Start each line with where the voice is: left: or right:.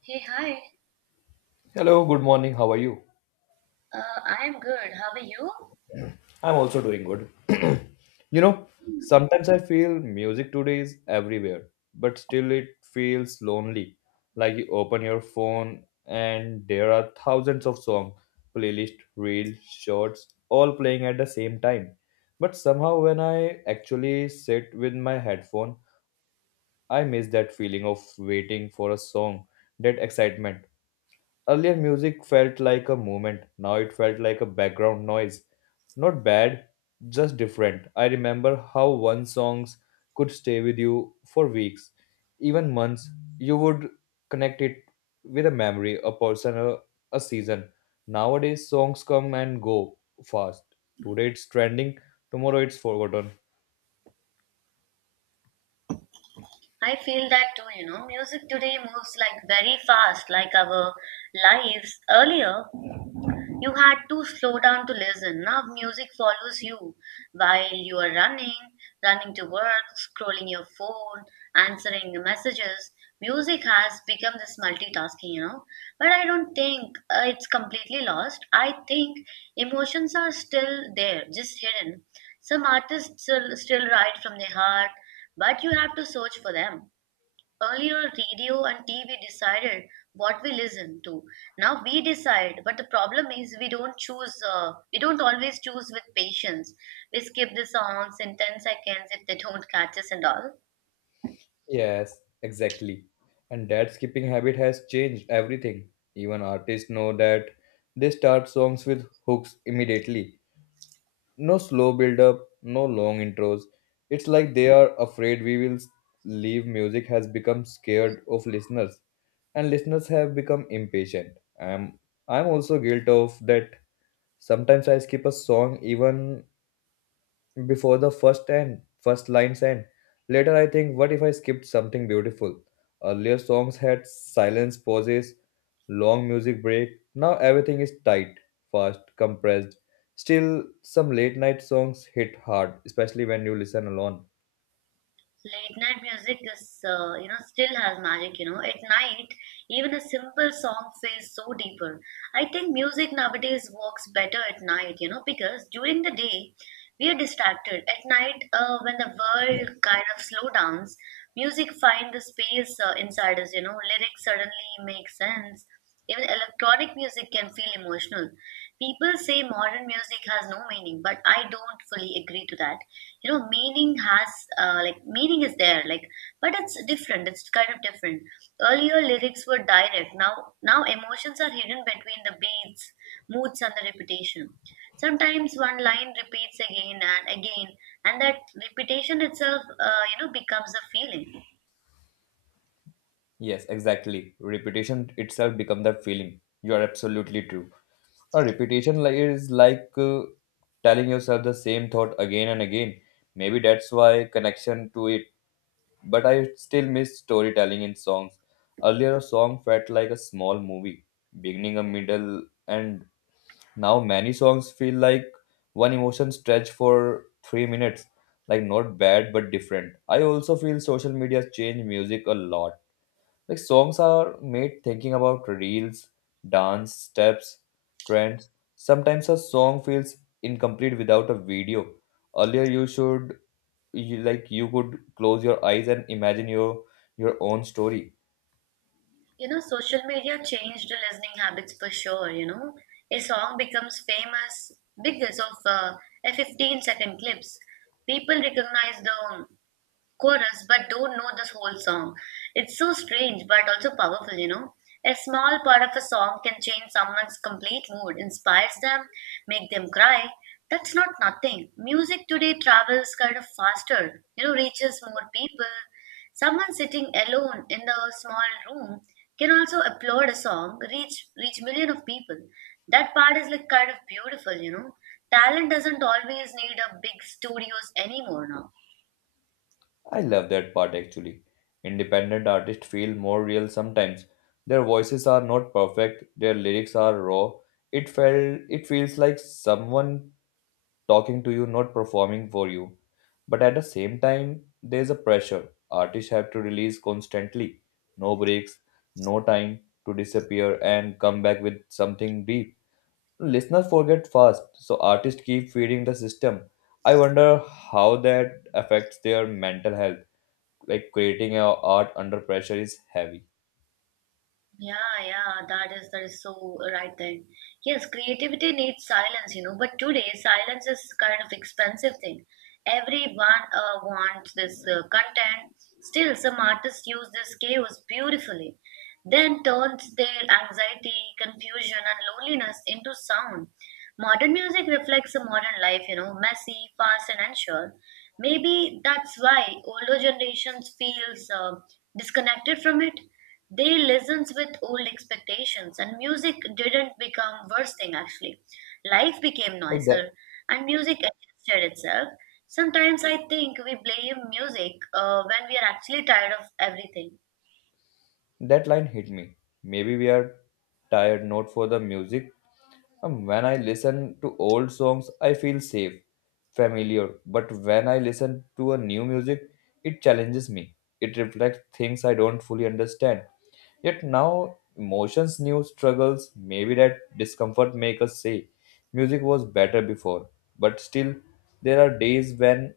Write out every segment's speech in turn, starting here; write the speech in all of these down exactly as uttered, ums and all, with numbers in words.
right: Hey, hi.
left: Hello, good morning. How are you?
right: Uh, I am good. How are you?
left: I'm also doing good. You know, sometimes I feel music today is everywhere, but still it feels lonely. Like you open your phone and there are thousands of songs, playlist, reels, shorts, all playing at the same time. But somehow when I actually sit with my headphone, I miss that feeling of waiting for a song, that excitement. Earlier, music felt like a movement. Now it felt like a background noise. Not bad, just different. I remember how one songs could stay with you for weeks, even months. You would connect it with a memory, a person, a, a season. Nowadays, songs come and go fast. Today it's trending, tomorrow it's forgotten.
right: I feel that too, you know. Music today moves like very fast, like our lives earlier. You had to slow down to listen. Now music follows you while you are running, running to work, scrolling your phone, answering the messages. Music has become this multitasking, you know. But I don't think uh, it's completely lost. I think emotions are still there, just hidden. Some artists still, still write from their heart, but you have to search for them. Earlier, radio and T V decided what we listen to. Now we decide, but the problem is we don't choose. Uh, we don't always choose with patience. We skip the songs in ten seconds if they don't catch us and all.
left: Yes, exactly. And that skipping habit has changed everything. Even artists know that they start songs with hooks immediately. No slow build up, no long intros. It's like they are afraid we will leave music has become scared of listeners and listeners have become impatient. I'm I'm also guilt of that sometimes I skip a song even before the first and first lines end. Later, I think, what if I skipped something beautiful? Earlier songs had silence, pauses, long music break. Now everything is tight, fast, compressed. Still, some late night songs hit hard, especially when you listen alone.
right: Late night music is, uh, you know, still has magic. You know, at night, even a simple song feels so deeper. I think music nowadays works better at night. You know, because during the day we are distracted. At night, uh, when the world kind of slow downs, music finds the space uh, inside us. You know, lyrics suddenly make sense. Even electronic music can feel emotional. People say modern music has no meaning, but I don't fully agree to that. You know, meaning has uh, like meaning is there, like but it's different. It's kind of different. Earlier lyrics were direct. Now, now emotions are hidden between the beats, moods, and the repetition. Sometimes one line repeats again and again, and that repetition itself, uh, you know, becomes a feeling.
left: Yes, exactly. Repetition itself becomes that feeling. You are absolutely true. A repetition li- is like uh, telling yourself the same thought again and again. Maybe that's why connection to it. But I still miss storytelling in songs. Earlier, a song felt like a small movie, beginning, a middle, and now many songs feel like one emotion stretched for three minutes. Like, not bad, but different. I also feel social media change music a lot. Like, songs are made thinking about reels, dance, steps, trends. Sometimes a song feels incomplete without a video. Earlier, you should you like you could close your eyes and imagine your your own story.
right: You know, social media changed the listening habits for sure. You know, a song becomes famous because of uh, a fifteen second clips. People recognize the chorus but don't know the whole song. It's so strange but also powerful, you know. A small part of a song can change someone's complete mood, inspires them, make them cry. That's not nothing. Music today travels kind of faster, you know, reaches more people. Someone sitting alone in the small room can also applaud a song, reach reach million of people. That part is like kind of beautiful, you know. Talent doesn't always need a big studios anymore now.
left: I love that part actually. Independent artists feel more real sometimes, their voices are not perfect, their lyrics are raw. It felt it feels like someone talking to you, not performing for you. But at the same time, there's a pressure artists have to release constantly, no breaks, no time to disappear and come back with something deep. Listeners forget fast, so artists keep feeding the system. I wonder how that affects their mental health. Like creating a art under pressure is heavy.
right: Yeah, yeah, that is that is so right there. Yes, creativity needs silence, you know, but today silence is kind of expensive thing. Everyone uh, wants this uh, content. Still, some artists use this chaos beautifully, then turns their anxiety, confusion, and loneliness into sound. Modern music reflects a modern life, you know, messy, fast, and unsure. Maybe that's why older generations feels uh, disconnected from it, they listens with old expectations, and music didn't become worse thing actually. Life became
left: Like,
right: noisier, and music adjusted itself. Sometimes I think we blame music uh, when we are actually tired of everything.
left: that line hit me. Maybe we are tired not for the music. Um, When I listen to old songs, I feel safe, familiar. But when I listen to a new music, it challenges me. It reflects things I don't fully understand. Yet now emotions, new struggles, maybe that discomfort make us say music was better before. But still, there are days when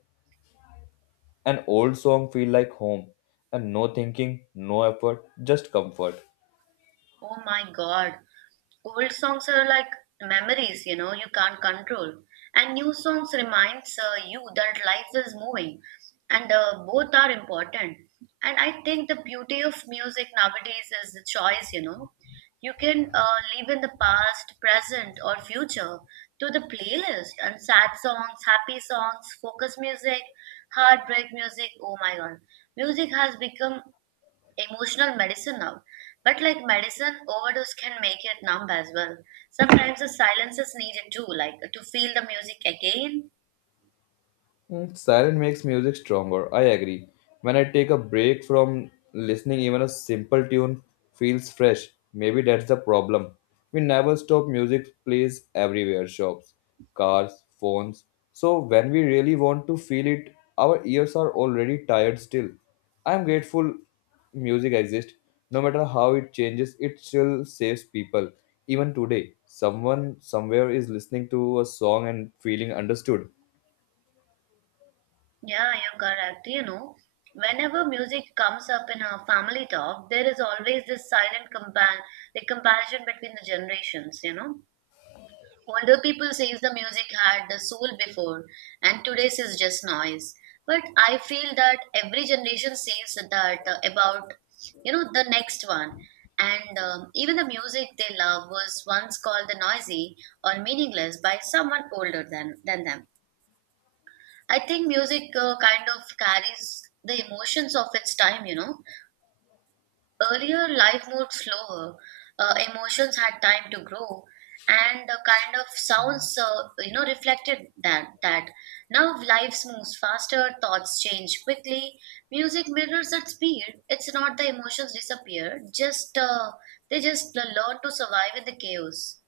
left: an old song feel like home and no thinking, no effort, just comfort.
right: Oh my God. Old songs are like memories, you know, you can't control. And new songs reminds uh, you that life is moving and uh, both are important. And I think the beauty of music nowadays is the choice, you know. You can uh, live in the past, present, or future to the playlist and sad songs, happy songs, focus music, heartbreak music. Oh my God. Music has become emotional medicine now. But like medicine, overdose can make it numb as well. Sometimes the silence is needed too, like to feel the music again.
left: Mm, Silence makes music stronger. I agree. When I take a break from listening, even a simple tune feels fresh. Maybe that's the problem. We never stop music plays everywhere shops, cars, phones. So when we really want to feel it, our ears are already tired still. I'm grateful music exists. No matter how it changes, it still saves people. Even today, someone somewhere is listening to a song and feeling understood.
right: Yeah, you're correct. You know, whenever music comes up in our family talk, there is always this silent compan, the comparison between the generations, you know. Older people says the music had the soul before and today's is just noise. But I feel that every generation says that uh, about you know the next one. And um, even the music they love was once called the noisy or meaningless by someone older than, than them. I think music uh, kind of carries the emotions of its time, you know. Earlier, life moved slower. Uh, emotions had time to grow, and the kind of sounds, uh, you know, reflected that. That now life moves faster, thoughts change quickly. Music mirrors that speed. It's not the emotions disappear. Just uh, They just learn to survive in the chaos.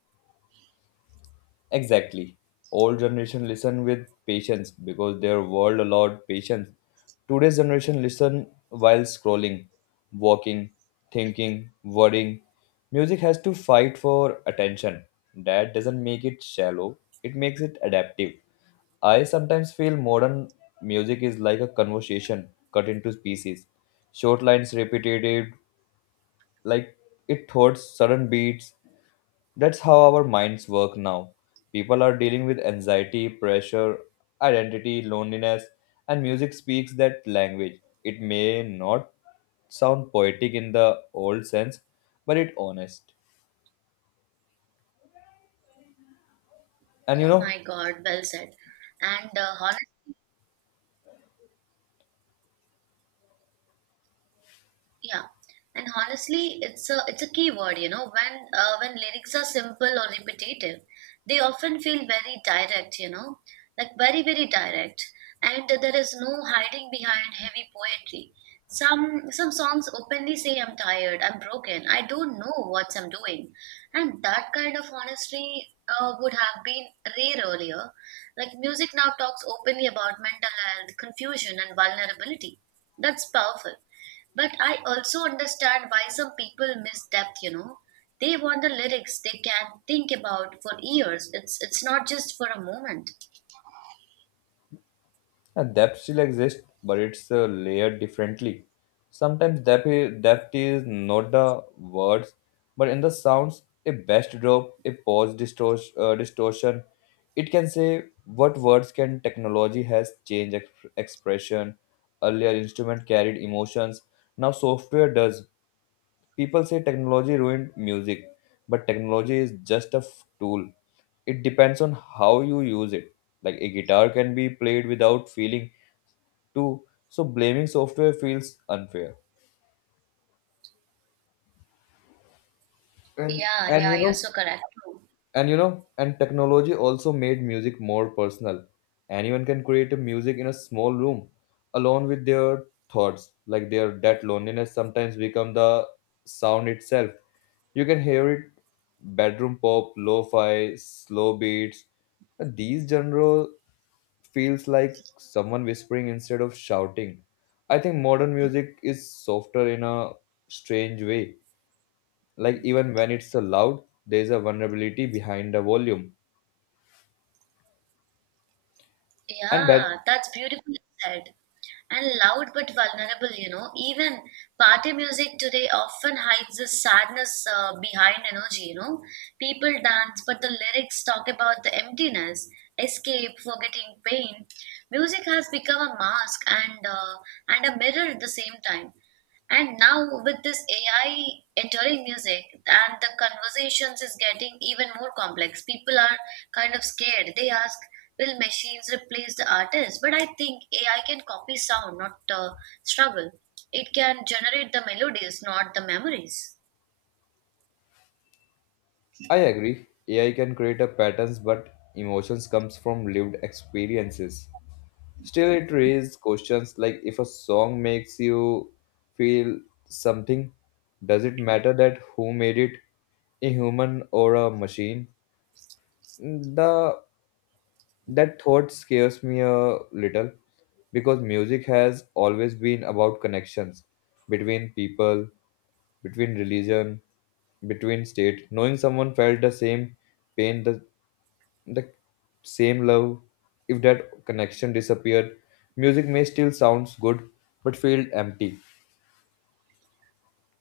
left: Exactly. Old generation listen with patience because their world allowed patience. Today's generation listen while scrolling, walking, thinking, worrying. Music has to fight for attention. That doesn't make it shallow, it makes it adaptive. I sometimes feel modern music is like a conversation cut into pieces. Short lines repeated, like it thoughts, sudden beats, that's how our minds work now. People are dealing with anxiety, pressure, identity, loneliness, and music speaks that language. It may not sound poetic in the old sense, but it honest. And you
right: Oh
left: know,
right: my God, well said. And uh, Yeah, and honestly, it's a it's a key word, you know. When uh, when lyrics are simple or repetitive, they often feel very direct, you know, like very very direct, and there is no hiding behind heavy poetry. Some some songs openly say I'm tired, I'm broken, I don't know what I'm doing, and that kind of honesty uh, would have been rare earlier. Like music now talks openly about mental health, confusion, and vulnerability. That's powerful, but I also understand why some people miss depth, you know. They want the lyrics they can think about for years. It's it's not just for a moment.
left: yeah, depth still exists, but it's uh, layered differently. Sometimes depth is, depth is not the words, but in the sounds, a best drop, a pause distortion, uh, distortion. It can say what words can technology has changed exp- expression. Earlier instrument carried emotions. Now software does. People say technology ruined music, but technology is just a f- tool. It depends on how you use it. Like a guitar can be played without feeling too. So blaming software feels unfair. And
right: Yeah,
left: and you
right: yeah, you're
left: know
right: so correct.
left: and you know and technology also made music more personal. Anyone can create a music in a small room alone with their thoughts. Like their that loneliness sometimes become the sound itself. You can hear it bedroom pop, lo-fi, slow beats. These genre feels like someone whispering instead of shouting. I think modern music is softer in a strange way, like even when it's so loud there's a vulnerability behind the volume and that.
right: Yeah, that's beautifully said. And loud but vulnerable, you know. Even party music today often hides the sadness uh, behind energy, you know. People dance, but the lyrics talk about the emptiness, escape, forgetting pain. Music has become a mask and uh, and a mirror at the same time. And now with this A I entering music and the conversations is getting even more complex. People are kind of scared. They ask, will machines replace the artist? But I think A I can copy sound, not uh, struggle. It can generate the melodies, not the memories.
left: I agree AI can create a patterns but emotions comes from lived experiences. Still it raises questions like if a song makes you feel something, does it matter that who made it, a human or a machine? The that thought scares me a little because music has always been about connections between people, between religion, between state. Knowing someone felt the same pain, the, the same love, if that connection disappeared, music may still sounds good but feel empty.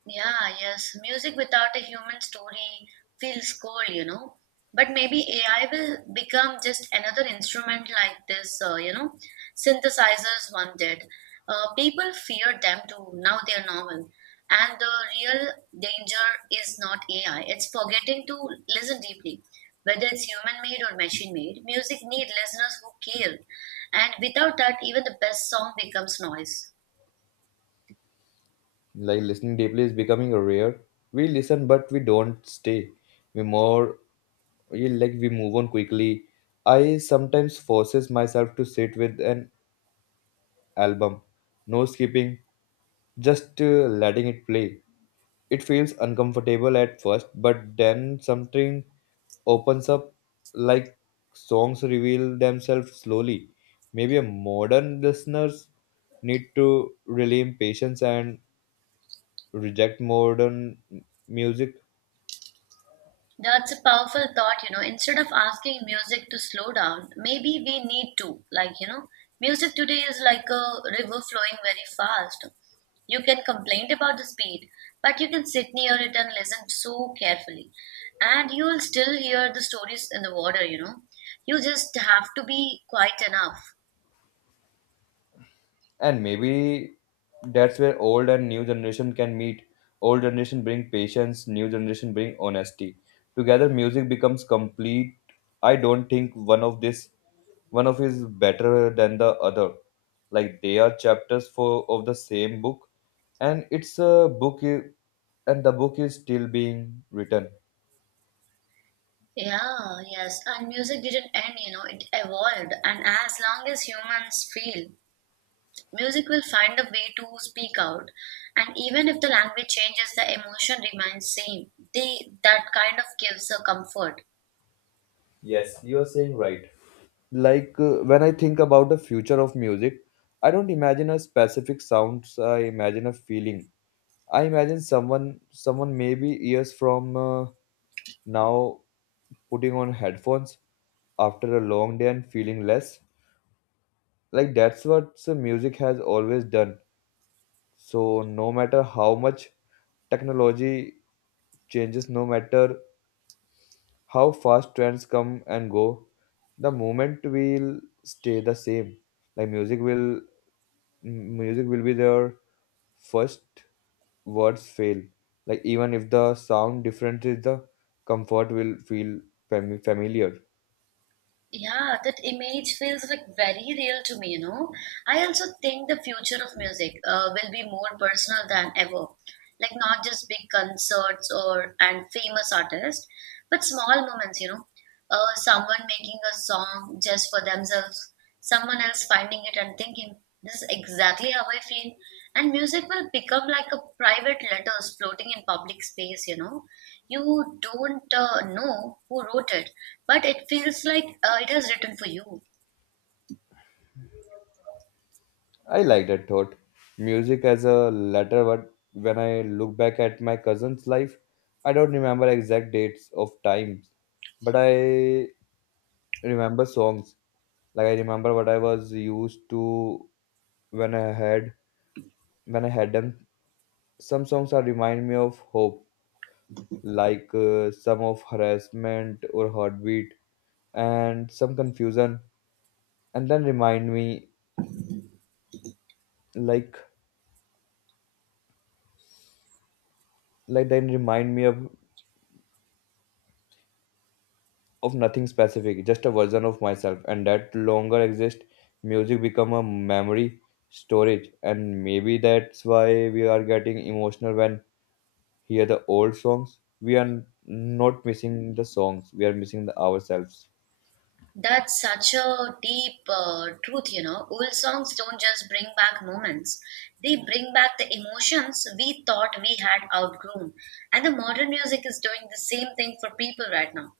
right: Yeah, yes. Music without a human story feels cold, you know. But maybe A I will become just another instrument like this, uh, you know, synthesizers one did. Uh, people fear them too. Now they're normal. And the real danger is not A I. It's forgetting to listen deeply. Whether it's human made or machine made, music need listeners who care. And without that, even the best song becomes noise.
left: Like listening deeply is becoming rare. We listen but we don't stay. We more we like we move on quickly. I sometimes forces myself to sit with an album, no skipping, just uh, letting it play. It feels uncomfortable at first, but then something opens up, like songs reveal themselves slowly. Maybe a modern listeners need to rely patience and reject modern music.
right: That's a powerful thought, you know. Instead of asking music to slow down, maybe we need to. Like, you know, music today is like a river flowing very fast. You can complain about the speed, but you can sit near it and listen so carefully. And you will still hear the stories in the water, you know. You just have to be quiet enough.
left: And maybe that's where old and new generation can meet. Old generation bring patience, new generation bring honesty. Together music becomes complete. I don't think one of this one of is better than the other. Like they are chapters for of the same book, and it's a book I- and the book is still being written.
right: Yeah, yes, and music didn't end, you know, it evolved. And as long as humans feel, music will find a way to speak out, and even if the language changes, the emotion remains same. They that kind of gives a comfort.
left: Yes, you are saying right. Like uh, when I think about the future of music, I don't imagine a specific sounds, I imagine a feeling. I imagine someone someone maybe years from uh, now putting on headphones after a long day and feeling less. Like that's what the music has always done. So no matter how much technology changes, no matter how fast trends come and go, the moment will stay the same. Like music will m- music will be there first words fail. Like even if the sound different is the comfort will feel fami- familiar.
right: Yeah, that image feels like very real to me, you know. I also think the future of music uh, will be more personal than ever. Like not just big concerts or and famous artists, but small moments, you know. Uh, someone making a song just for themselves, someone else finding it and thinking, this is exactly how I feel. And music will become like a private letters floating in public space, you know. You don't uh, know who wrote it, but it feels like uh, it has written for you.
left: I like that thought. Music as a letter, but when I look back at my cousin's life, I don't remember exact dates of times, but I remember songs. Like I remember what I was used to when I had when I had them. Some songs are remind me of hope, like uh, some of harassment or heartbeat, and some confusion and then remind me like like then remind me of of nothing specific, just a version of myself and that longer exist. Music become a memory storage, and maybe that's why we are getting emotional when hear the old songs. We are not missing the songs, we are missing the ourselves.
right: That's such a deep uh, truth, you know. Old songs don't just bring back moments, they bring back the emotions we thought we had outgrown. And the modern music is doing the same thing for people right now.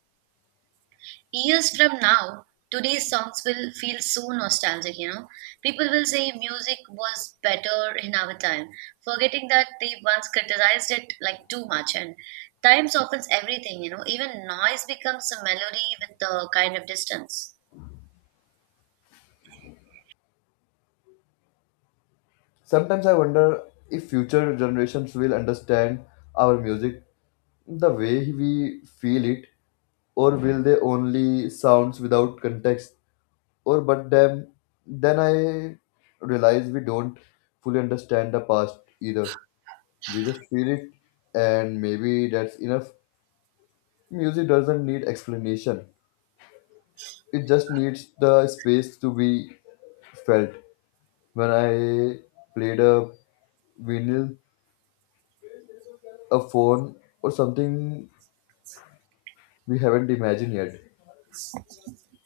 right: Years from now, today's songs will feel so nostalgic, you know. People will say music was better in our time, forgetting that they once criticized it like too much. And time softens everything, you know. Even noise becomes a melody with the kind of distance.
left: Sometimes I wonder if future generations will understand our music the way we feel it, or will they only sounds without context. Or but then then i realize we don't fully understand the past either, we just feel it, and maybe that's enough. Music doesn't need explanation, it just needs the space to be felt, when I played a vinyl, a phone, or something we haven't imagined yet.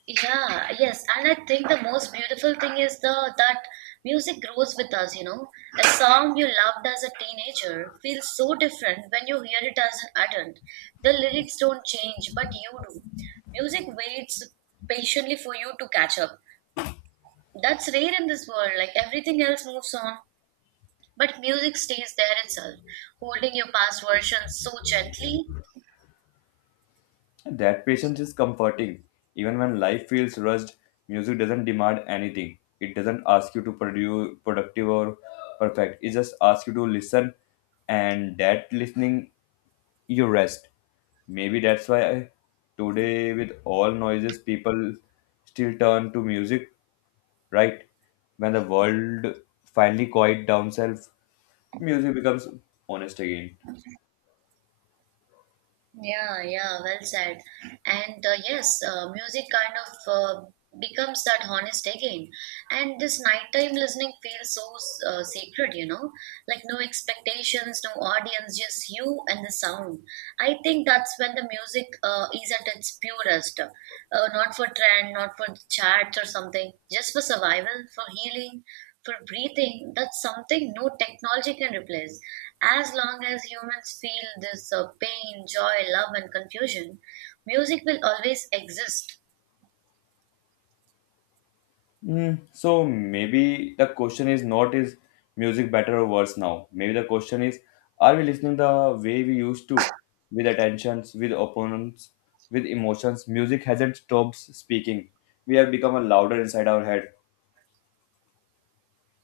right: Yeah, yes, and I think the most beautiful thing is the that music grows with us, you know. A song you loved as a teenager feels so different when you hear it as an adult. The lyrics don't change, but you do. Music waits patiently for you to catch up. That's rare in this world, like everything else moves on, but music stays there itself, holding your past versions so gently.
left: That patience is comforting. Even when life feels rushed, music doesn't demand anything. It doesn't ask you to produce productive or perfect. It just asks you to listen, and that listening, you rest. Maybe that's why today, with all noises, people still turn to music, right? When the world finally quiet down self, music becomes honest again.
right: Yeah, yeah, well said. And uh, yes, uh, music kind of uh, becomes that honest again. And this nighttime listening feels so uh, sacred, you know, like no expectations, no audience, just you and the sound. I think that's when the music uh, is at its purest. Uh, not for trend, not for charts or something, just for survival, for healing, for breathing, that's something no technology can replace. As long as humans feel this uh, pain, joy, love, and confusion, music will always exist.
left: Mm, so maybe the question is not is music better or worse now. Maybe the question is, are we listening the way we used to, with attentions, with opponents, with emotions? Music hasn't stopped speaking. We have become a louder inside our head.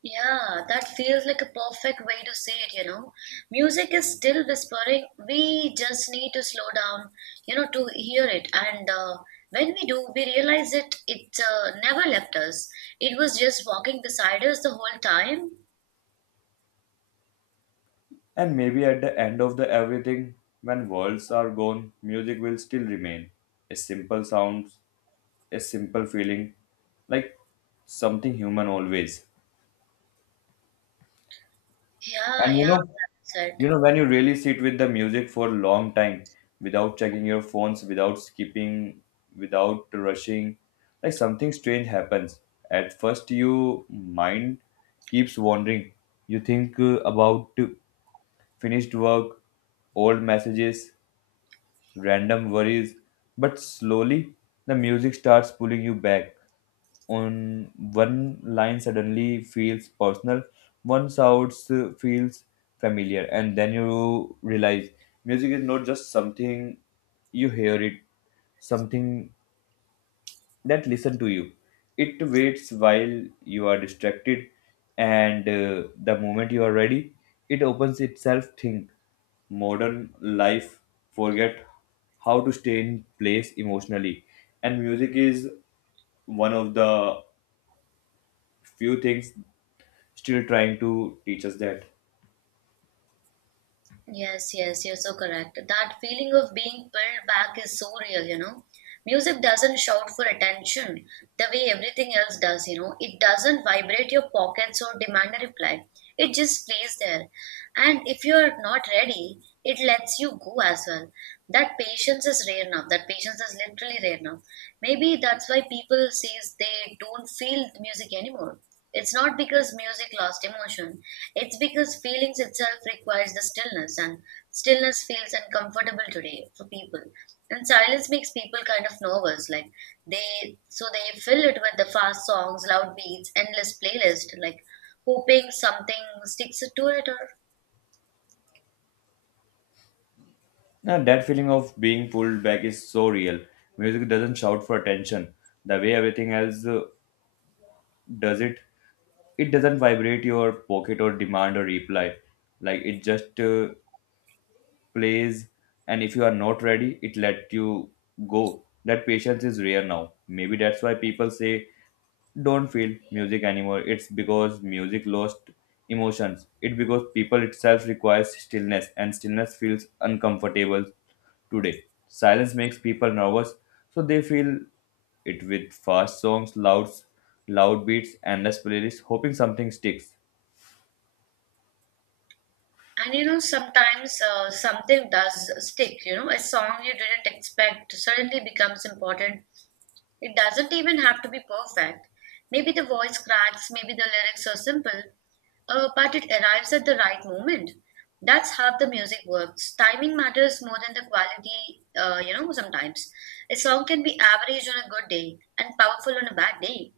right: Yeah, that feels like a perfect way to say it, you know. Music is still whispering. We just need to slow down, you know, to hear it. And uh, When we do, we realize it, it uh, never left us. It was just walking beside us the whole time.
left: And maybe at the end of the everything, when worlds are gone, music will still remain. A simple sound, a simple feeling, like something human always.
right: Yeah,
left: And you
right: yeah,
left: know,
right: that's it.
left: you know when you really sit with the music for a long time without checking your phones, without skipping, without rushing, like something strange happens. At first, your mind keeps wandering. You think uh, about uh, finished work, old messages, random worries, but slowly the music starts pulling you back. On one line suddenly feels personal, one sound feels familiar, and then you realize music is not just something you hear it, something that listen to you. It waits while you are distracted, and uh, the moment you are ready, it opens itself. Think modern life forget how to stay in place emotionally, and music is one of the few things still trying to teach us that.
right: Yes, yes, you're so correct. That feeling of being pulled back is so real, you know. Music doesn't shout for attention the way everything else does, you know. It doesn't vibrate your pockets or demand a reply. It just plays there. And if you're not ready, it lets you go as well. That patience is rare now. That patience is literally rare now. Maybe that's why people says they don't feel the music anymore. It's not because music lost emotion. It's because feelings itself requires the stillness, and stillness feels uncomfortable today for people. And silence makes people kind of nervous. Like they, so they fill it with the fast songs, loud beats, endless playlist. Like hoping something sticks to it or
left: Now, that feeling of being pulled back is so real. Music doesn't shout for attention the way everything else uh, does it. It doesn't vibrate your pocket or demand a reply, like it just uh, plays. And if you are not ready, it let you go. That patience is rare now. Maybe that's why people say don't feel music anymore. It's because music lost emotions. It because people itself requires stillness, and stillness feels uncomfortable today. Silence makes people nervous, so they feel it with fast songs, loud loud beats, endless playlists, hoping something sticks.
right: and you know, sometimes uh, something does stick. You know, a song you didn't expect suddenly becomes important. It doesn't even have to be perfect. Maybe the voice cracks, maybe the lyrics are simple, uh, but it arrives at the right moment. That's how the music works. Timing matters more than the quality, uh, you know, sometimes. A song can be average on a good day and powerful on a bad day.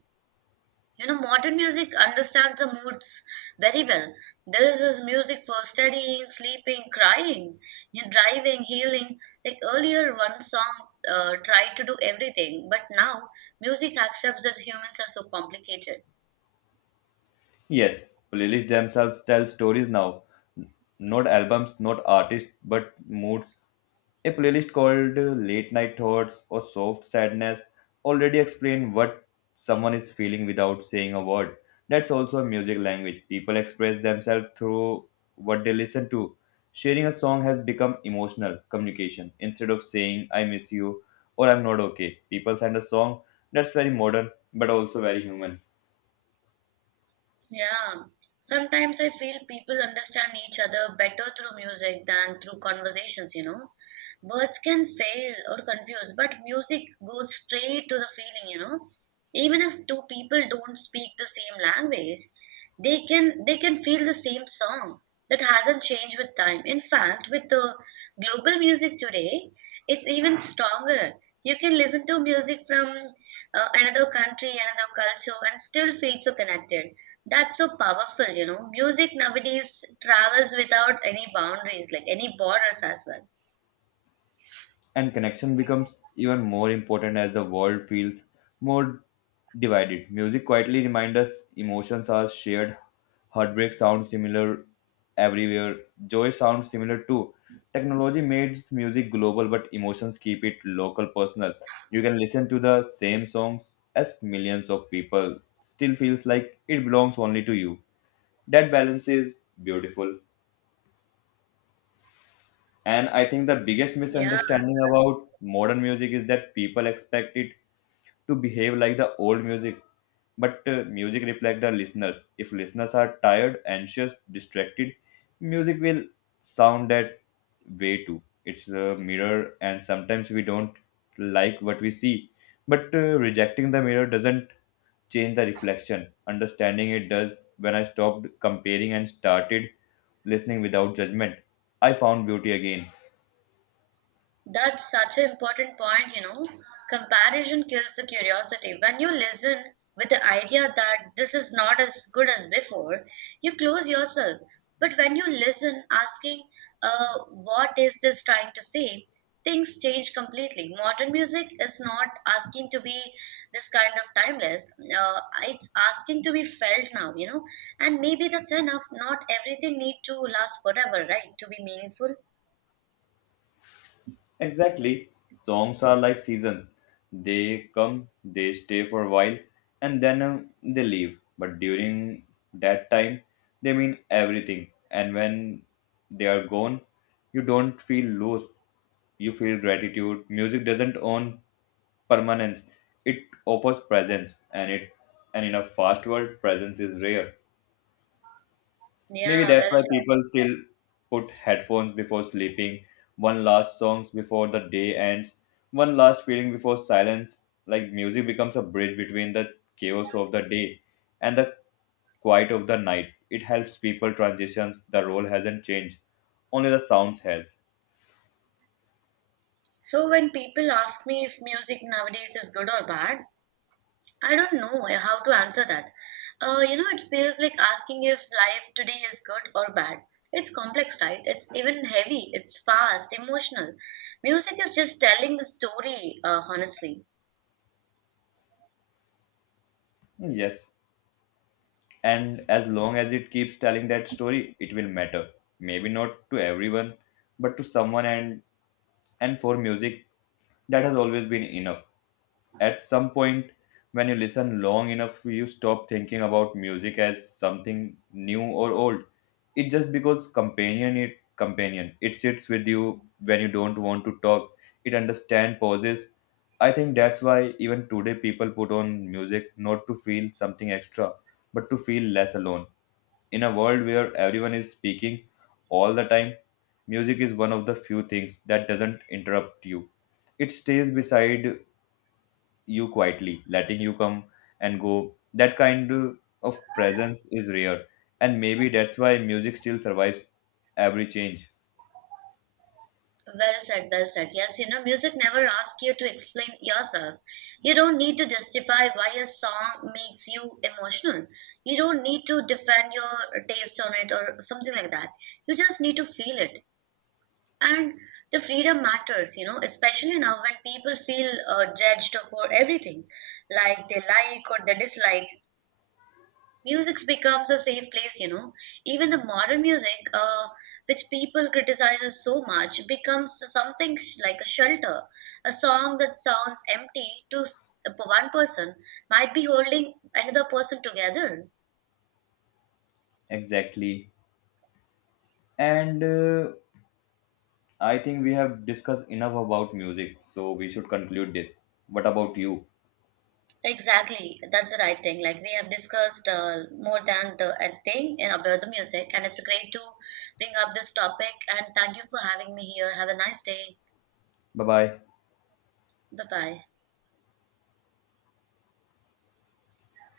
right: You know, modern music understands the moods very well. There is this music for studying, sleeping, crying, you know, driving, healing. Like earlier, one song uh, tried to do everything, but now music accepts that humans are so complicated.
left: Yes, playlists themselves tell stories now. N- Not albums, not artists, but moods. A playlist called uh, Late Night Thoughts or Soft Sadness already explain what someone is feeling without saying a word. That's also a music language. People express themselves through what they listen to. Sharing a song has become emotional communication. Instead of saying, I miss you or I'm not okay, people send a song. That's very modern but also very human.
right: Yeah. Sometimes I feel people understand each other better through music than through conversations, you know. Words can fail or confuse, but music goes straight to the feeling, you know. Even if two people don't speak the same language, they can they can feel the same song that hasn't changed with time. In fact, with the global music today, it's even stronger. You can listen to music from uh, another country, another culture, and still feel so connected. That's so powerful, you know. Music nowadays travels without any boundaries, like any borders as well.
left: And connection becomes even more important as the world feels more divided. Music quietly reminds us emotions are shared, heartbreak sounds similar everywhere, joy sounds similar too. Technology makes music global, but emotions keep it local, personal. You can listen to the same songs as millions of people, still feels like it belongs only to you. That balance is beautiful. And I think the biggest
right: Yeah.
left: misunderstanding about modern music is that people expect it to behave like the old music, but uh, music reflects the listeners. If listeners are tired, anxious, distracted, music will sound that way too. It's a mirror, and sometimes we don't like what we see, but uh, rejecting the mirror doesn't change the reflection. Understanding it does. When I stopped comparing and started listening without judgment, I found beauty again.
right: That's such an important point, you know. Comparison kills the curiosity. When you listen with the idea that this is not as good as before, you close yourself. But when you listen, asking, uh, what is this trying to say, things change completely. Modern music is not asking to be this kind of timeless, uh, it's asking to be felt now, you know. And maybe that's enough. Not everything need to last forever, right? To be meaningful.
left: Exactly. Songs are like seasons. They come, they stay for a while, and then um, they leave. But during that time, they mean everything. And when they are gone, you don't feel lost. You feel gratitude. Music doesn't own permanence. It offers presence, and it and in a fast world, presence is rare. Maybe
right: Yeah,
left: that's
right: well
left: why
right: said.
left: people still put headphones before sleeping, one last songs before the day ends, one last feeling before silence. Like music becomes a bridge between the chaos of the day and the quiet of the night. It helps people transitions. The role hasn't changed, only the sounds has.
right: So when people ask me if music nowadays is good or bad, I don't know eh, how to answer that. Uh, you know, it feels like asking if life today is good or bad. It's complex, right? It's even heavy. It's fast, emotional. Music is just telling the story, uh, honestly.
left: Yes, and as long as it keeps telling that story, it will matter. Maybe not to everyone, but to someone, and And for music, that has always been enough. At some point, when you listen long enough, you stop thinking about music as something new or old. It just because companion it companion. It sits with you when you don't want to talk. It understands pauses. I think that's why even today people put on music not to feel something extra, but to feel less alone. In a world where everyone is speaking all the time, music is one of the few things that doesn't interrupt you. It stays beside you quietly, letting you come and go. That kind of presence is rare, and maybe that's why music still survives every change.
right: Well said, well said. Yes, you know, music never asks you to explain yourself. You don't need to justify why a song makes you emotional. You don't need to defend your taste on it or something like that. You just need to feel it. And the freedom matters, you know, especially now when people feel uh, judged for everything, like they like or they dislike music becomes a safe place, you know, even the modern music uh, which people criticizes so much becomes something sh- like a shelter, a song that sounds empty to s- one person might be holding another person together.
left: Exactly. And uh, I think we have discussed enough about music, so we should conclude this. What about you?
right: Exactly, that's the right thing. Like we have discussed uh, more than the uh, thing in about the music, and it's great to bring up this topic. And thank you for having me here. Have a nice day.
left: Bye bye.
right: Bye bye.